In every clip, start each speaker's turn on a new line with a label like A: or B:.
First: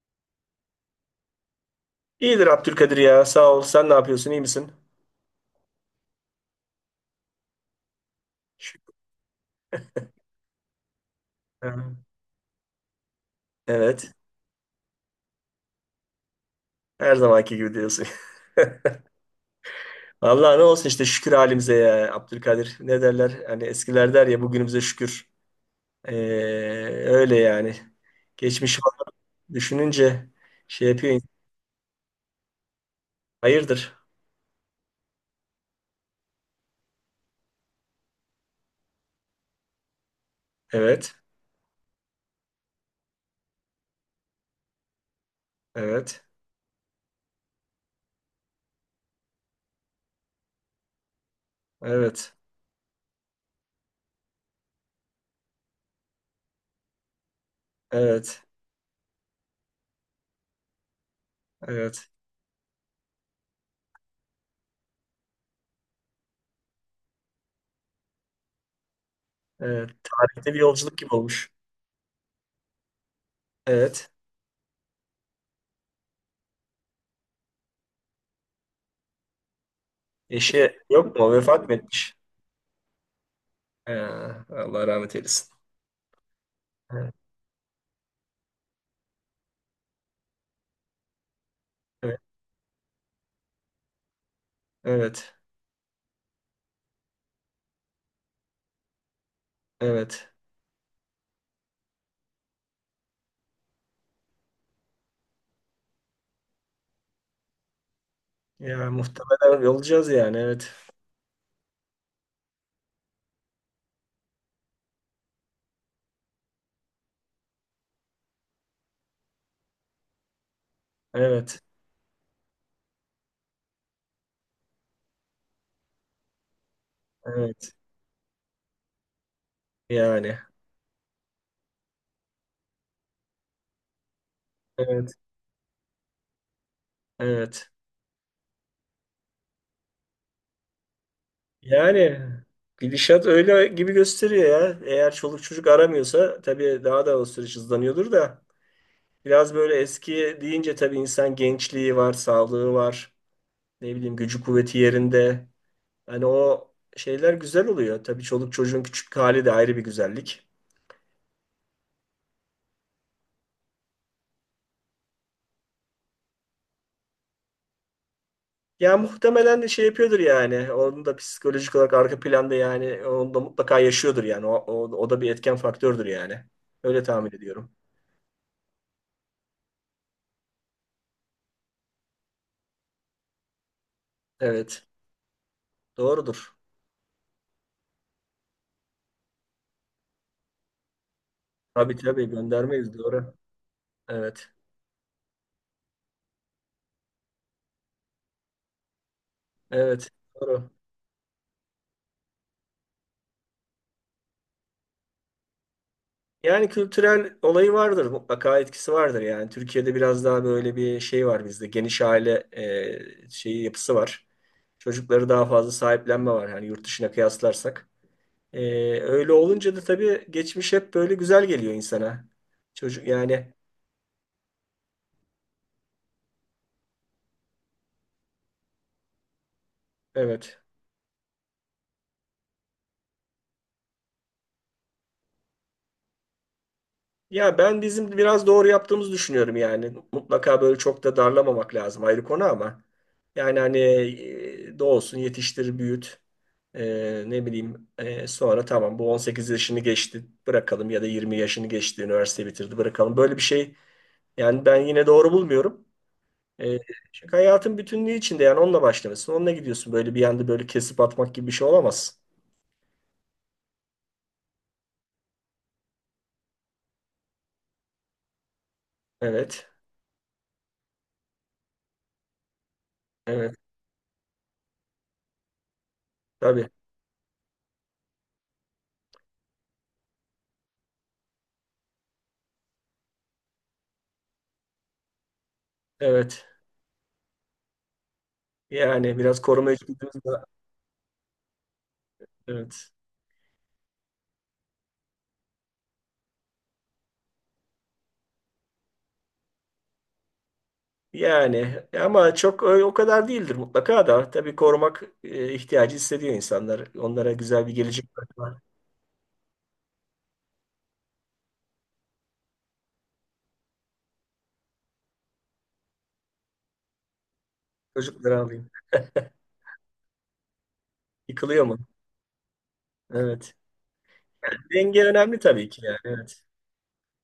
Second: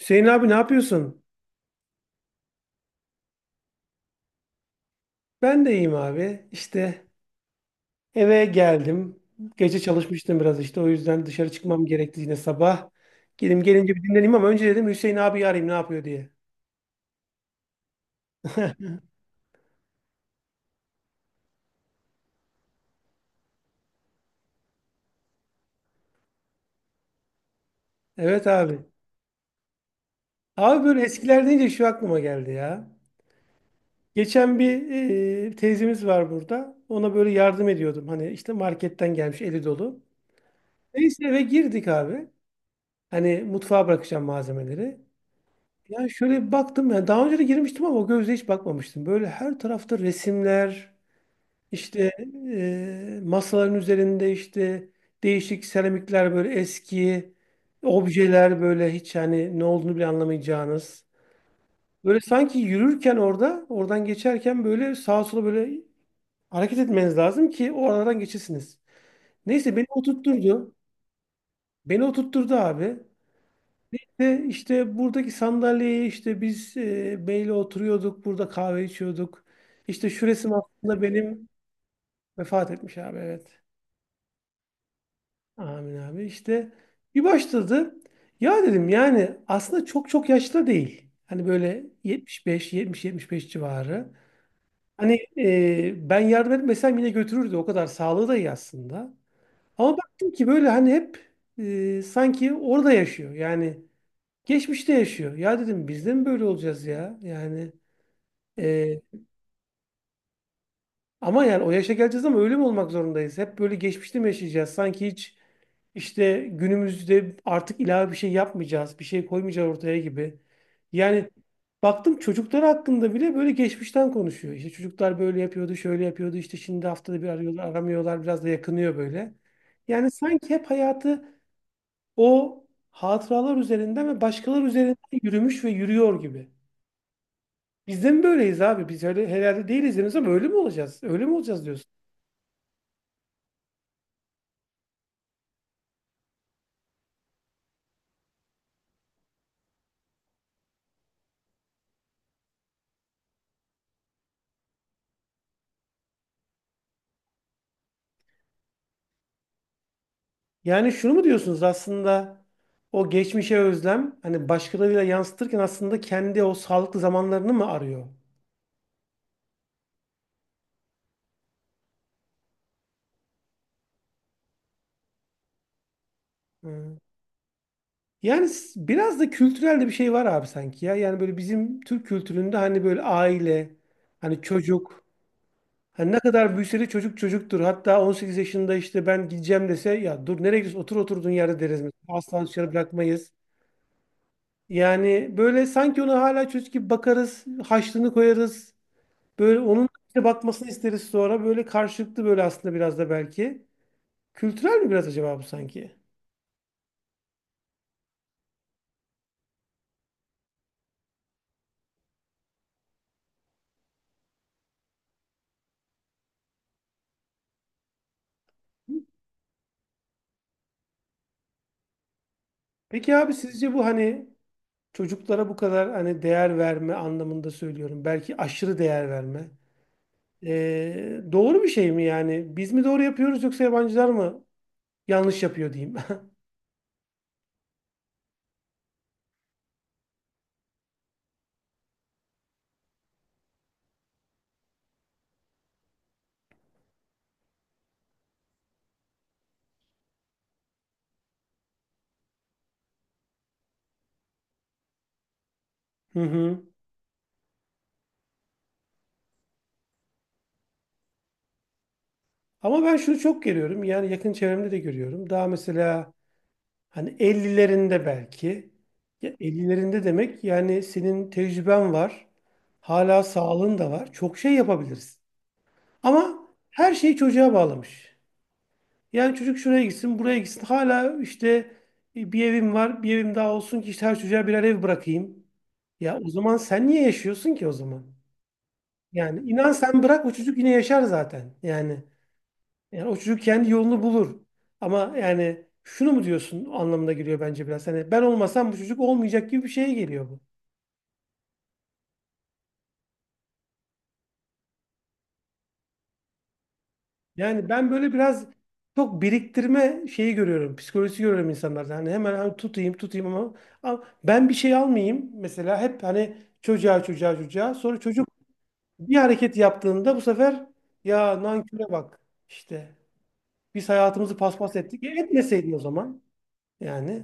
A: Hüseyin abi ne yapıyorsun?
B: İyidir Abdülkadir ya. Sağ ol. Sen ne yapıyorsun? İyi misin?
A: Ben de iyiyim abi. İşte eve
B: Şükür.
A: geldim. Gece çalışmıştım biraz işte. O yüzden dışarı çıkmam gerekti yine sabah. Gelim gelince bir
B: Evet.
A: dinleneyim ama önce dedim Hüseyin abi arayayım ne yapıyor diye.
B: Her zamanki gibi diyorsun. Vallahi ne olsun işte şükür halimize ya Abdülkadir. Ne derler? Hani eskiler der ya bugünümüze şükür. Ee, Öyle yani.
A: Evet
B: Geçmiş
A: abi.
B: var. Düşününce
A: Abi
B: şey
A: böyle
B: yapıyor. İnsan.
A: eskiler deyince şu aklıma geldi ya.
B: Hayırdır?
A: Geçen bir teyzemiz var burada. Ona böyle yardım ediyordum. Hani işte marketten gelmiş eli dolu.
B: Evet.
A: Neyse eve girdik abi. Hani mutfağa bırakacağım malzemeleri. Yani
B: Evet.
A: şöyle bir baktım ya daha önce de girmiştim ama o gözle hiç bakmamıştım. Böyle her tarafta resimler, işte
B: Evet.
A: masaların üzerinde işte değişik seramikler böyle eski
B: Evet.
A: objeler böyle hiç hani ne olduğunu bile anlamayacağınız.
B: Evet.
A: Böyle sanki yürürken orada, oradan geçerken böyle sağa sola böyle hareket etmeniz lazım ki o aradan geçesiniz. Neyse beni
B: Evet. Tarihte bir
A: oturtturdu.
B: yolculuk gibi olmuş.
A: Beni oturtturdu abi.
B: Evet.
A: Ve işte buradaki sandalyeye işte biz beyle oturuyorduk, burada kahve içiyorduk. İşte şu resim
B: Eşi
A: aslında
B: yok mu?
A: benim
B: Vefat mı etmiş?
A: vefat etmiş abi evet.
B: Ee, Allah rahmet eylesin.
A: Amin abi. İşte
B: Evet.
A: bir başladı. Ya dedim yani aslında çok çok yaşlı değil. Hani böyle
B: Evet.
A: 75, 70, 75 civarı. Hani
B: Evet.
A: ben yardım etmesem yine götürürdü. O kadar sağlığı da iyi aslında. Ama
B: Evet.
A: baktım ki böyle hani hep sanki orada yaşıyor. Yani geçmişte yaşıyor. Ya dedim biz de mi böyle olacağız ya?
B: Ya
A: E,
B: muhtemelen olacağız yani. Evet.
A: ama yani o yaşa geleceğiz ama öyle mi olmak zorundayız? Hep böyle geçmişte mi yaşayacağız? Sanki hiç işte günümüzde artık ilave bir şey yapmayacağız, bir şey koymayacağız ortaya gibi. Yani
B: Evet.
A: baktım çocuklar hakkında bile böyle geçmişten konuşuyor. İşte çocuklar böyle yapıyordu, şöyle yapıyordu. İşte şimdi haftada bir arıyorlar,
B: Evet.
A: aramıyorlar. Biraz da yakınıyor böyle. Yani
B: Yani.
A: sanki hep hayatı o hatıralar üzerinden ve başkaları üzerinden
B: Evet.
A: yürümüş ve yürüyor gibi.
B: Evet.
A: Biz de mi böyleyiz abi? Biz öyle herhalde değiliz henüz ama öyle mi olacağız? Öyle mi olacağız diyorsun.
B: Yani gidişat öyle gibi gösteriyor ya. Eğer çoluk çocuk aramıyorsa tabii daha da o süreç hızlanıyordur da. Biraz böyle eski deyince tabii insan gençliği var, sağlığı var. Ne bileyim gücü kuvveti yerinde. Hani o şeyler güzel oluyor. Tabii çoluk çocuğun küçük hali de ayrı bir güzellik.
A: Yani şunu mu diyorsunuz aslında o geçmişe özlem hani başkalarıyla yansıtırken aslında kendi o sağlıklı zamanlarını mı arıyor?
B: Ya muhtemelen de şey yapıyordur yani. Onun da psikolojik olarak arka planda yani onu da mutlaka yaşıyordur yani. O da bir etken faktördür yani.
A: Hı.
B: Öyle tahmin ediyorum.
A: Yani biraz da kültürel de bir şey var abi sanki ya. Yani böyle bizim Türk kültüründe hani böyle aile, hani
B: Evet.
A: çocuk. Hani ne
B: Doğrudur.
A: kadar büyüse de çocuk çocuktur. Hatta 18 yaşında işte ben gideceğim dese ya dur nereye gidiyorsun otur oturduğun yerde deriz. Mesela.
B: Tabii
A: Asla dışarı
B: göndermeyiz
A: bırakmayız.
B: doğru. Evet.
A: Yani böyle sanki ona hala çocuk gibi bakarız, haşlığını koyarız. Böyle onun
B: Evet.
A: bize bakmasını
B: Doğru.
A: isteriz sonra. Böyle karşılıklı böyle aslında biraz da belki. Kültürel mi biraz acaba bu sanki?
B: Yani kültürel olayı vardır. Mutlaka etkisi vardır yani. Türkiye'de biraz daha böyle bir şey var bizde. Geniş aile şeyi yapısı var. Çocukları daha fazla sahiplenme var. Yani yurt dışına kıyaslarsak. Öyle olunca da tabii geçmiş hep böyle güzel geliyor insana. Çocuk
A: Peki abi
B: yani
A: sizce bu hani çocuklara bu kadar hani değer verme anlamında söylüyorum. Belki aşırı değer verme.
B: evet.
A: Doğru bir şey mi yani? Biz mi doğru yapıyoruz yoksa yabancılar mı yanlış yapıyor diyeyim.
B: Ya ben bizim biraz doğru yaptığımızı düşünüyorum yani. Mutlaka böyle çok da darlamamak lazım ayrı konu ama. Yani hani doğsun yetiştir büyüt. Ne bileyim sonra tamam bu 18 yaşını geçti bırakalım ya da 20 yaşını geçti üniversite bitirdi bırakalım. Böyle bir şey yani ben yine doğru bulmuyorum.
A: Hı hı.
B: E, Çünkü hayatın bütünlüğü içinde yani onunla başlamışsın. Onunla gidiyorsun. Böyle bir anda böyle kesip atmak gibi bir şey olamaz.
A: Ama ben şunu çok görüyorum. Yani yakın çevremde de görüyorum. Daha mesela hani ellilerinde belki. Ya
B: Evet.
A: 50'lerinde demek yani senin tecrüben var. Hala
B: Evet.
A: sağlığın da var. Çok şey yapabiliriz. Ama
B: Tabii.
A: her şeyi çocuğa bağlamış. Yani çocuk şuraya gitsin, buraya gitsin. Hala işte bir evim var, bir evim daha olsun ki işte her çocuğa birer ev bırakayım. Ya o
B: Evet.
A: zaman sen niye yaşıyorsun ki o zaman?
B: Yani biraz
A: Yani inan
B: koruma
A: sen
B: içgüdümüz
A: bırak o
B: de.
A: çocuk yine yaşar zaten. Yani
B: Evet.
A: yani o çocuk kendi yolunu bulur. Ama yani şunu mu diyorsun anlamına geliyor bence biraz. Hani ben olmasam bu çocuk olmayacak gibi bir şeye geliyor bu.
B: Yani ama çok o kadar değildir mutlaka da. Tabii korumak ihtiyacı hissediyor insanlar. Onlara güzel
A: Yani
B: bir
A: ben
B: gelecek
A: böyle biraz
B: var.
A: çok biriktirme şeyi görüyorum. Psikolojisi görüyorum insanlarda. Hani hemen hani tutayım tutayım ama, ama ben bir şey almayayım. Mesela hep hani çocuğa çocuğa çocuğa. Sonra çocuk
B: Çocukları alayım.
A: bir hareket yaptığında bu sefer ya
B: Yıkılıyor mu?
A: nanküre bak işte.
B: Evet.
A: Biz hayatımızı
B: Yani
A: paspas ettik.
B: denge
A: E,
B: önemli tabii
A: etmeseydin o
B: ki yani.
A: zaman.
B: Evet.
A: Yani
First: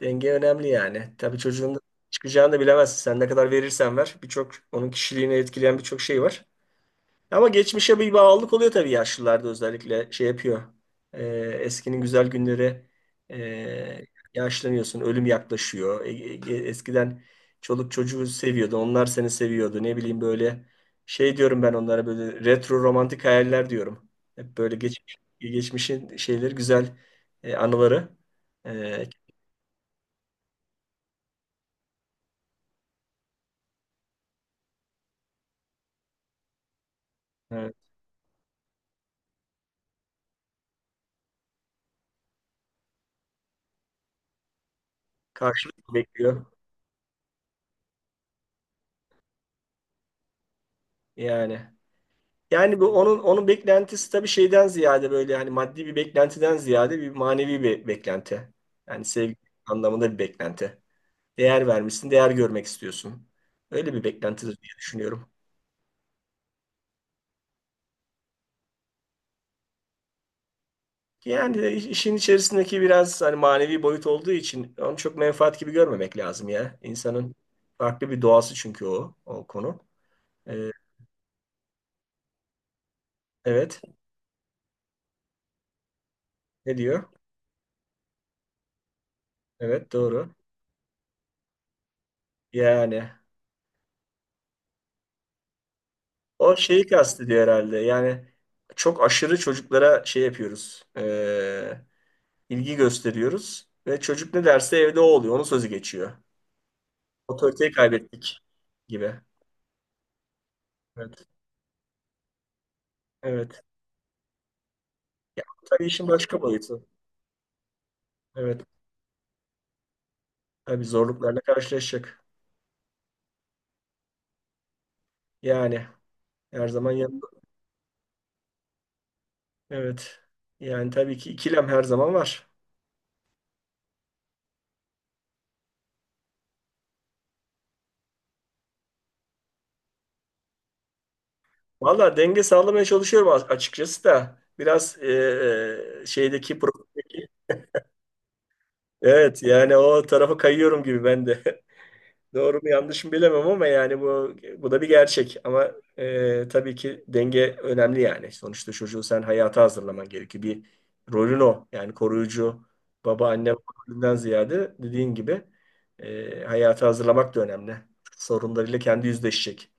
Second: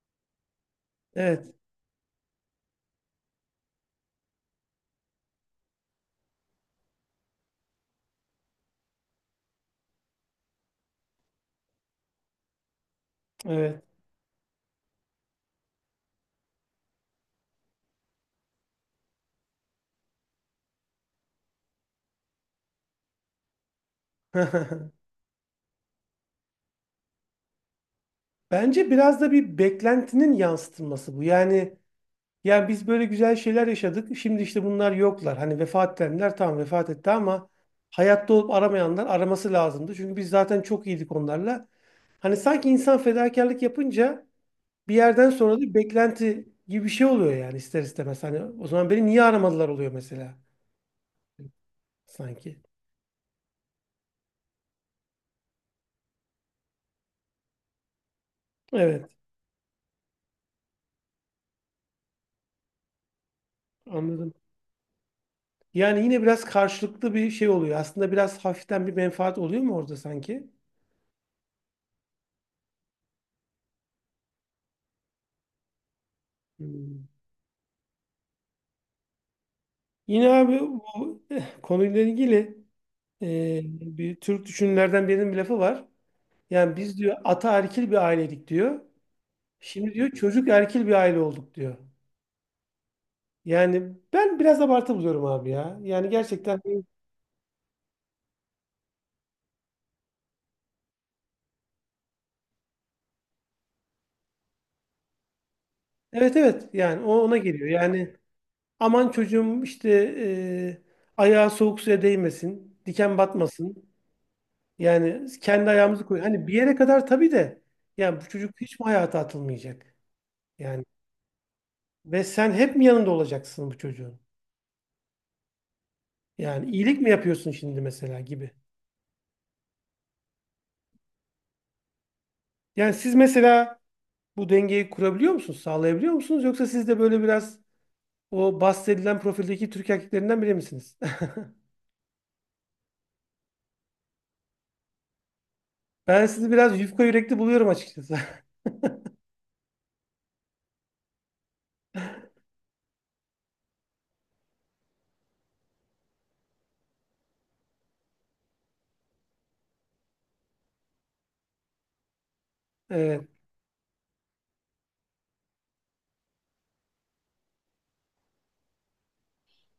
B: Denge önemli yani. Tabii
A: evet,
B: çocuğun çıkacağını da bilemezsin. Sen ne kadar verirsen ver. Birçok onun kişiliğini etkileyen birçok şey var. Ama geçmişe bir bağlılık oluyor tabii yaşlılarda özellikle şey yapıyor. Ee, Eskinin güzel günleri
A: evet.
B: ee, yaşlanıyorsun, ölüm yaklaşıyor. Eskiden çoluk çocuğu seviyordun, onlar seni seviyordu. Ne bileyim böyle şey diyorum ben onlara böyle retro romantik hayaller diyorum. Hep böyle geçmiş, geçmişin şeyleri güzel anıları
A: Bence
B: e,
A: biraz da bir beklentinin yansıtılması bu. Yani yani biz böyle güzel şeyler yaşadık. Şimdi işte bunlar yoklar. Hani vefat edenler tamam vefat etti ama
B: e,
A: hayatta olup aramayanlar araması lazımdı. Çünkü biz zaten çok iyiydik onlarla. Hani sanki insan fedakarlık yapınca bir yerden sonra da bir
B: karşılık bekliyor
A: beklenti gibi bir şey oluyor yani ister istemez. Hani o zaman beni niye aramadılar oluyor mesela
B: yani.
A: sanki.
B: Yani bu onun beklentisi tabii şeyden ziyade böyle hani maddi bir beklentiden ziyade bir manevi bir beklenti. Yani
A: Evet,
B: sevgi anlamında bir beklenti. Değer vermişsin, değer görmek istiyorsun. Öyle bir
A: anladım.
B: beklentidir diye düşünüyorum.
A: Yani yine biraz karşılıklı bir şey oluyor. Aslında biraz hafiften bir menfaat oluyor mu orada sanki?
B: Yani de işin içerisindeki biraz hani manevi boyut olduğu için onu çok menfaat gibi görmemek lazım ya.
A: Hmm.
B: İnsanın farklı bir doğası çünkü o konu.
A: Yine abi
B: Ee,
A: bu konuyla ilgili
B: evet.
A: bir Türk düşünürlerden birinin bir lafı var. Yani
B: Ne
A: biz
B: diyor?
A: diyor ata erkil bir aileydik diyor.
B: Evet
A: Şimdi diyor
B: doğru.
A: çocuk erkil bir aile olduk diyor.
B: Yani
A: Yani ben biraz abartı buluyorum abi ya. Yani
B: o
A: gerçekten
B: şeyi kastediyor herhalde. Yani çok aşırı çocuklara şey yapıyoruz. İlgi gösteriyoruz. Ve çocuk ne derse evde o oluyor. Onun sözü geçiyor.
A: evet, evet yani o ona geliyor.
B: Otoriteyi
A: Yani
B: kaybettik
A: aman
B: gibi.
A: çocuğum işte
B: Evet.
A: ayağı soğuk suya değmesin, diken
B: Evet.
A: batmasın. Yani
B: Ya, bu
A: kendi
B: tabii
A: ayağımızı
B: işin
A: koy.
B: başka
A: Hani bir yere
B: boyutu.
A: kadar tabii de yani bu çocuk
B: Evet.
A: hiç mi hayata atılmayacak? Yani
B: Tabii zorluklarla
A: ve
B: karşılaşacak.
A: sen hep mi yanında olacaksın bu çocuğun?
B: Yani her
A: Yani
B: zaman
A: iyilik mi
B: yanında.
A: yapıyorsun şimdi mesela gibi.
B: Evet. Yani tabii ki ikilem her zaman var.
A: Yani siz mesela bu dengeyi kurabiliyor musunuz, sağlayabiliyor musunuz? Yoksa siz de böyle biraz o bahsedilen profildeki Türk erkeklerinden biri misiniz?
B: Valla denge sağlamaya çalışıyorum açıkçası da. Biraz
A: Ben sizi
B: şeydeki
A: biraz yufka
B: profildeki
A: yürekli buluyorum açıkçası.
B: evet yani o tarafa kayıyorum gibi ben de. Doğru mu yanlış mı bilemem ama yani bu da bir gerçek. Ama tabii ki denge önemli yani. Sonuçta çocuğu sen hayata hazırlaman gerekiyor. Bir rolün o. Yani koruyucu baba
A: Evet,
B: anne rolünden ziyade dediğin gibi hayata hazırlamak da önemli. Sorunlarıyla kendi yüzleşecek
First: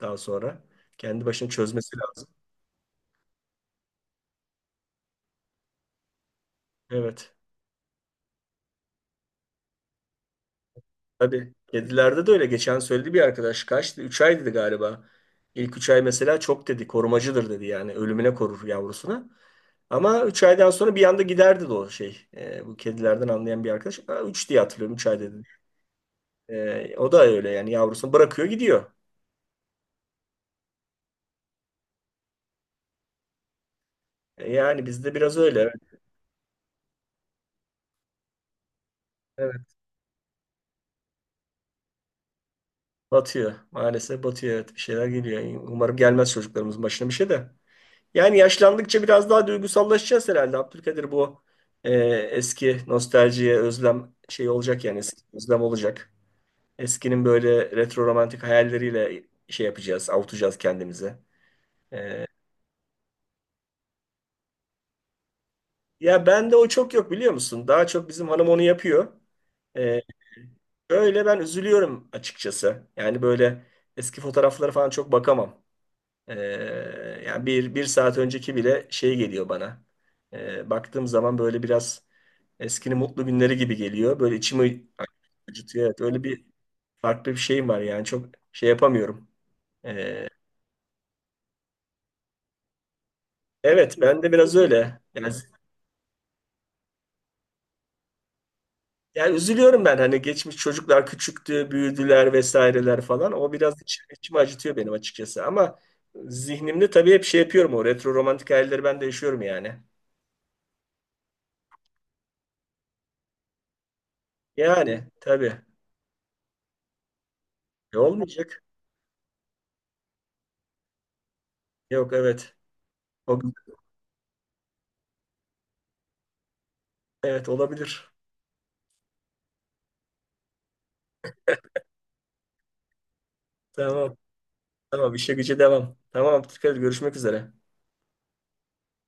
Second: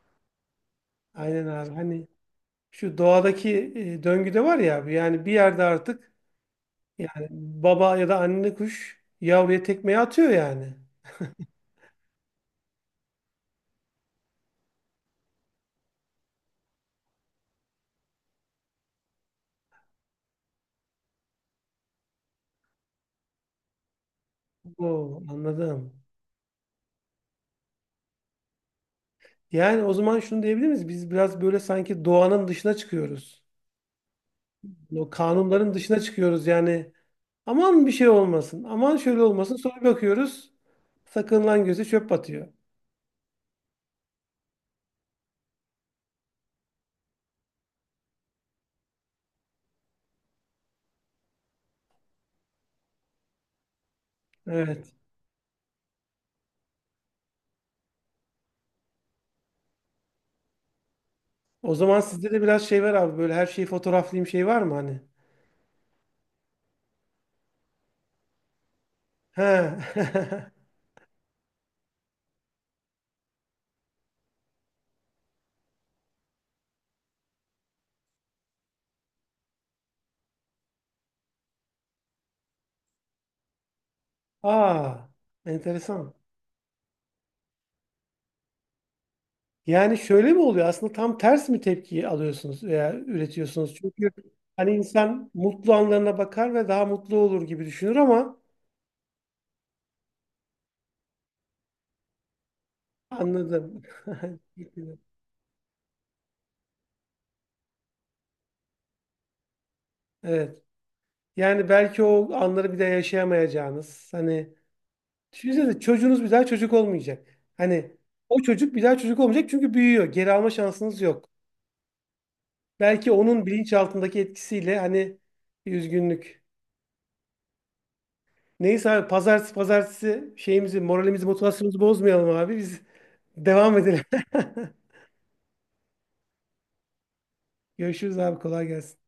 B: daha sonra. Kendi
A: aynen
B: başına
A: abi.
B: çözmesi
A: Hani
B: lazım.
A: şu doğadaki döngüde var ya yani bir yerde artık yani
B: Evet.
A: baba ya da anne kuş yavruya tekmeyi atıyor yani.
B: Tabii. Kedilerde de öyle. Geçen söyledi bir arkadaş. Kaçtı? 3 ay dedi galiba. İlk 3 ay mesela çok dedi. Korumacıdır dedi yani. Ölümüne korur yavrusunu. Ama 3 aydan sonra bir anda giderdi de o şey. Bu kedilerden anlayan bir arkadaş. Aa, 3 diye hatırlıyorum. 3 ay
A: Oo,
B: dedi.
A: anladım.
B: O da öyle yani. Yavrusunu bırakıyor gidiyor.
A: Yani o zaman şunu diyebilir miyiz? Biz biraz böyle sanki doğanın dışına çıkıyoruz.
B: Yani
A: O
B: bizde biraz öyle.
A: kanunların
B: Evet.
A: dışına çıkıyoruz yani. Aman bir şey olmasın. Aman şöyle olmasın.
B: Evet.
A: Sonra bakıyoruz. Sakınılan göze çöp batıyor.
B: Batıyor. Maalesef batıyor. Evet. Bir şeyler geliyor. Umarım gelmez çocuklarımızın başına bir şey de. Yani yaşlandıkça biraz daha duygusallaşacağız herhalde. Abdülkadir bu e, eski nostaljiye özlem şey olacak
A: Evet.
B: yani eski özlem olacak. Eskinin böyle retro romantik hayalleriyle şey yapacağız, avutacağız kendimize.
A: O zaman
B: E,
A: sizde de biraz şey var abi. Böyle her şeyi fotoğraflayayım şey var mı hani?
B: Ya bende o çok yok biliyor musun? Daha çok bizim hanım onu yapıyor.
A: He.
B: E, Öyle ben üzülüyorum açıkçası. Yani böyle eski fotoğraflara falan çok bakamam. Ee, Yani bir saat önceki bile şey geliyor bana. Baktığım zaman böyle biraz eskinin mutlu günleri gibi geliyor. Böyle içimi
A: Aa.
B: acıtıyor. Evet,
A: Enteresan.
B: öyle bir farklı bir şeyim var yani çok şey yapamıyorum.
A: Yani
B: Ee,
A: şöyle mi oluyor? Aslında tam ters mi tepki alıyorsunuz veya üretiyorsunuz?
B: evet
A: Çünkü
B: ben de biraz
A: hani
B: öyle.
A: insan mutlu anlarına bakar ve daha mutlu olur gibi düşünür ama
B: Yani üzülüyorum ben hani geçmiş çocuklar küçüktü, büyüdüler vesaireler falan. O
A: anladım.
B: biraz içimi acıtıyor benim açıkçası. Ama zihnimde tabii hep şey yapıyorum o retro romantik hayalleri ben de yaşıyorum yani.
A: Evet. Yani belki o anları bir daha yaşayamayacağınız. Hani
B: Yani tabii
A: düşünsenize çocuğunuz bir daha çocuk olmayacak. Hani o
B: Olmayacak.
A: çocuk bir daha çocuk olmayacak çünkü büyüyor. Geri alma şansınız yok.
B: Yok evet.
A: Belki
B: O-
A: onun bilinçaltındaki etkisiyle hani bir üzgünlük.
B: Evet olabilir.
A: Neyse abi pazartesi pazartesi şeyimizi, moralimizi, motivasyonumuzu bozmayalım abi. Biz devam edelim.
B: Tamam. Tamam işe güce devam. Tamam dikkat et, görüşmek üzere.
A: Görüşürüz abi kolay gelsin.